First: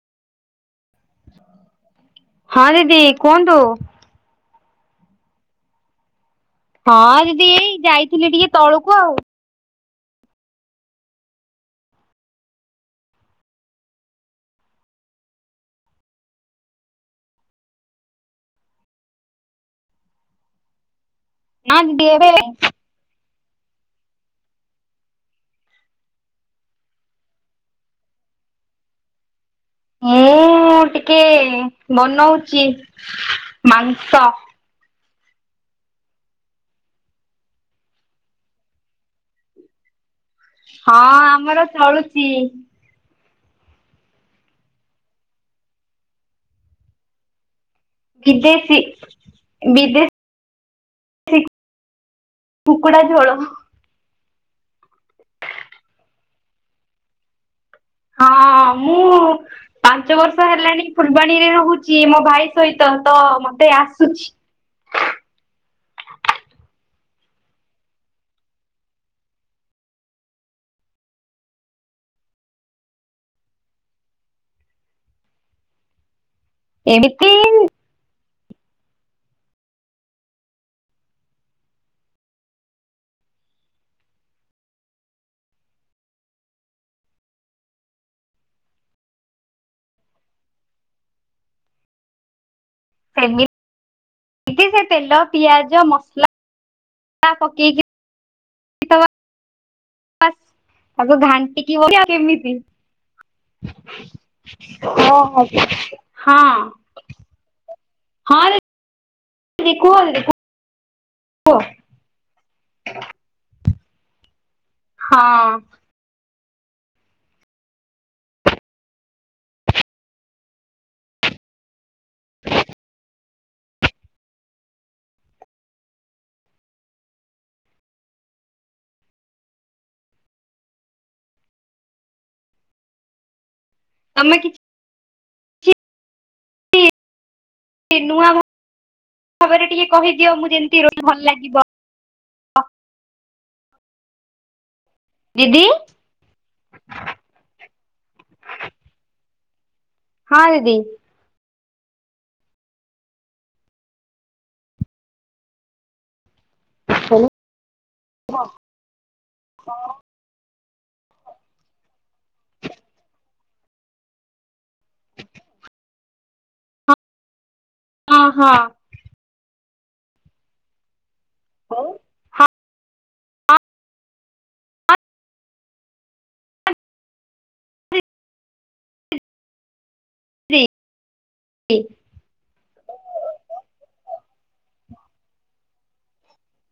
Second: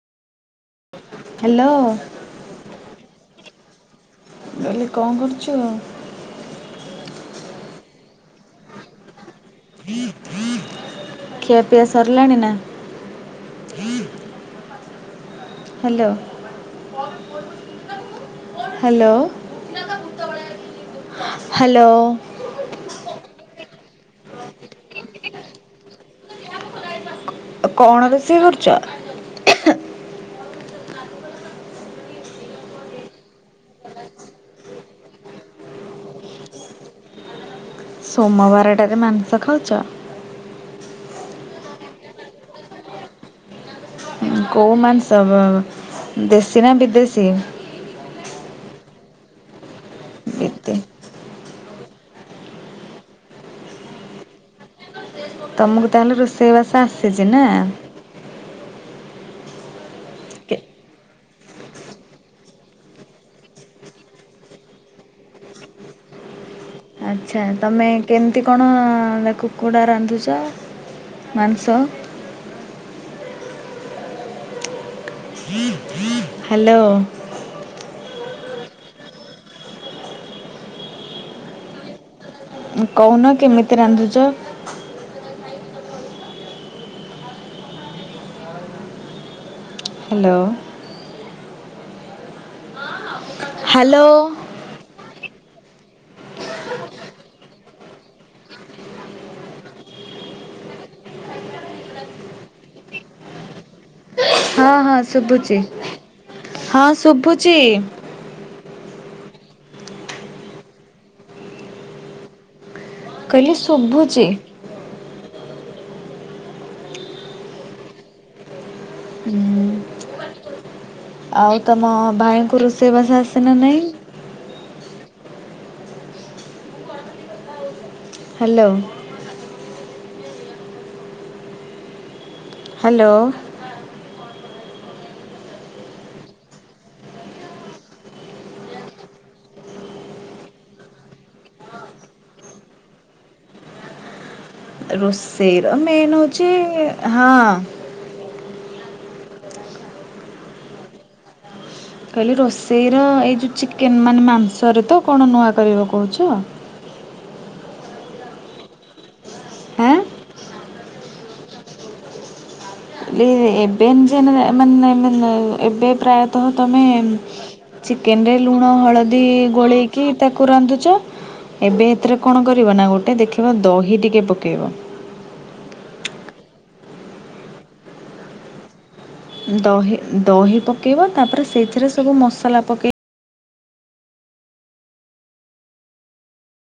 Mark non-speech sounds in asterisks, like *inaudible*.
Hello. ହଁ ଦିଦି କୁହନ୍ତୁ। କଲି କଣ କରୁଚୁ। ହଁ ଦିଦି ଏଇ ଯାଇଥିଲି ଟିକେ ତଳକୁ ଆଉ। ଖିଆ ପିଆ ସରିଲାଣି ନା। ହୁଁ। Hello hello. *inaudible* ନାଁ ଦିଦି *inaudible* କଣ ରୋଷେଇ କରୁଚ। ମୁଁ ଏ ଟିକେ ବନଉଚି ମାଂସ। ସୋମବାରଟା ରେ ମାଂସ ଖାଉଚ। ହଁ ଆମର ଚଳୁଚି। ଉଁ କୋଉ ମାଂସ ଉ ଦେଶୀ ନା ବିଦେଶୀ। ବିଦେଶୀ ବିଦେ ଏତେ ଶୀ କୁକଡ଼ା ଝୋଳ। ତମକୁ ତାହେଲେ ରୋଷେଇବାସ ଆସିଚି ନା। ହଁ ମୁଁ ପାଞ୍ଚ ବର୍ଷ ହେଲାଣି ଫୁଲବାଣୀରେ ରହୁଛି ମୋ ଭାଇ ସହିତ ତ ମତେ ଆସୁଚି। ଆଚ୍ଛା ତମେ କେମିତି କଣ କୁକୁଡ଼ା ରାନ୍ଧୁଛ ମାଂସ। ହ ହୁଁ। ହ୍ୟାଲୋ। ଏମିତି କହୁନ କେମିତି ରାନ୍ଧୁଛ। ହ୍ୟାଲୋ। *inaudible* ହ୍ୟାଲୋ। ଟିକେ ସେ ତେଲ ପିଆଜ ମସ ଲା ପକେଇକି *inaudible* *unintelligible* ଘାଣ୍ଟିକି *inaudible* କେମିତି। ହଁ ହଁ ଶୁଭୁଛି। ହଁ ହଁ ରେ *unintelligible* *unintelligible* କହିଲି ଶୁଭୁଚି। ହଁ। ହୁଁ। ଆଉ ତମ ଭାଇଙ୍କୁ ରୋଷେଇବାସ ଆସେନା ନାଇଁ? ହ୍ୟାଲୋ। ହ୍ୟାଲୋ। ତମେ କିଛି ସେ ନୂଆ ଭାବରେ ଟିକେ କହିଦିଅ ମୁଁ ଯେମିତି ର ଭଲ ଲାଗିବ। ଦିଦି ରୋଷେଇ ର ମେନ୍ ହଉଛି ହଁ। ହଁ ଦିଦି। କହିଲି ରୋଷେଇର ଏଇ ଯୋଉ ଚିକେନ ମାନେ ମାଂସରେ ତ କଣ ନୂଆ କରିବାକୁ କହୁଛ। ଆଁ *unintelligible* ଲ ଏବୋଇ ମ ଏବୋଇ ପ୍ରାୟତଃ ତମେ ଚିକେନ ରେ ହଁ ଲୁଣ ହଳଦୀ ଗୋଳେଇକି ତାକୁ ରାନ୍ଧୁଛ ହଉ ଏବେ ଏଥିରେ କଣ କରିବ ନା ଗୋଟେ ଦେଖିବା ହଁ ଦହି ଟିକେ ପକେଇବ। ଦହି ଦହି ଦିଦି ପକେଇବା ତାପରେ ସେଥିରେ ସବୁ ମସଲା ପକେଇ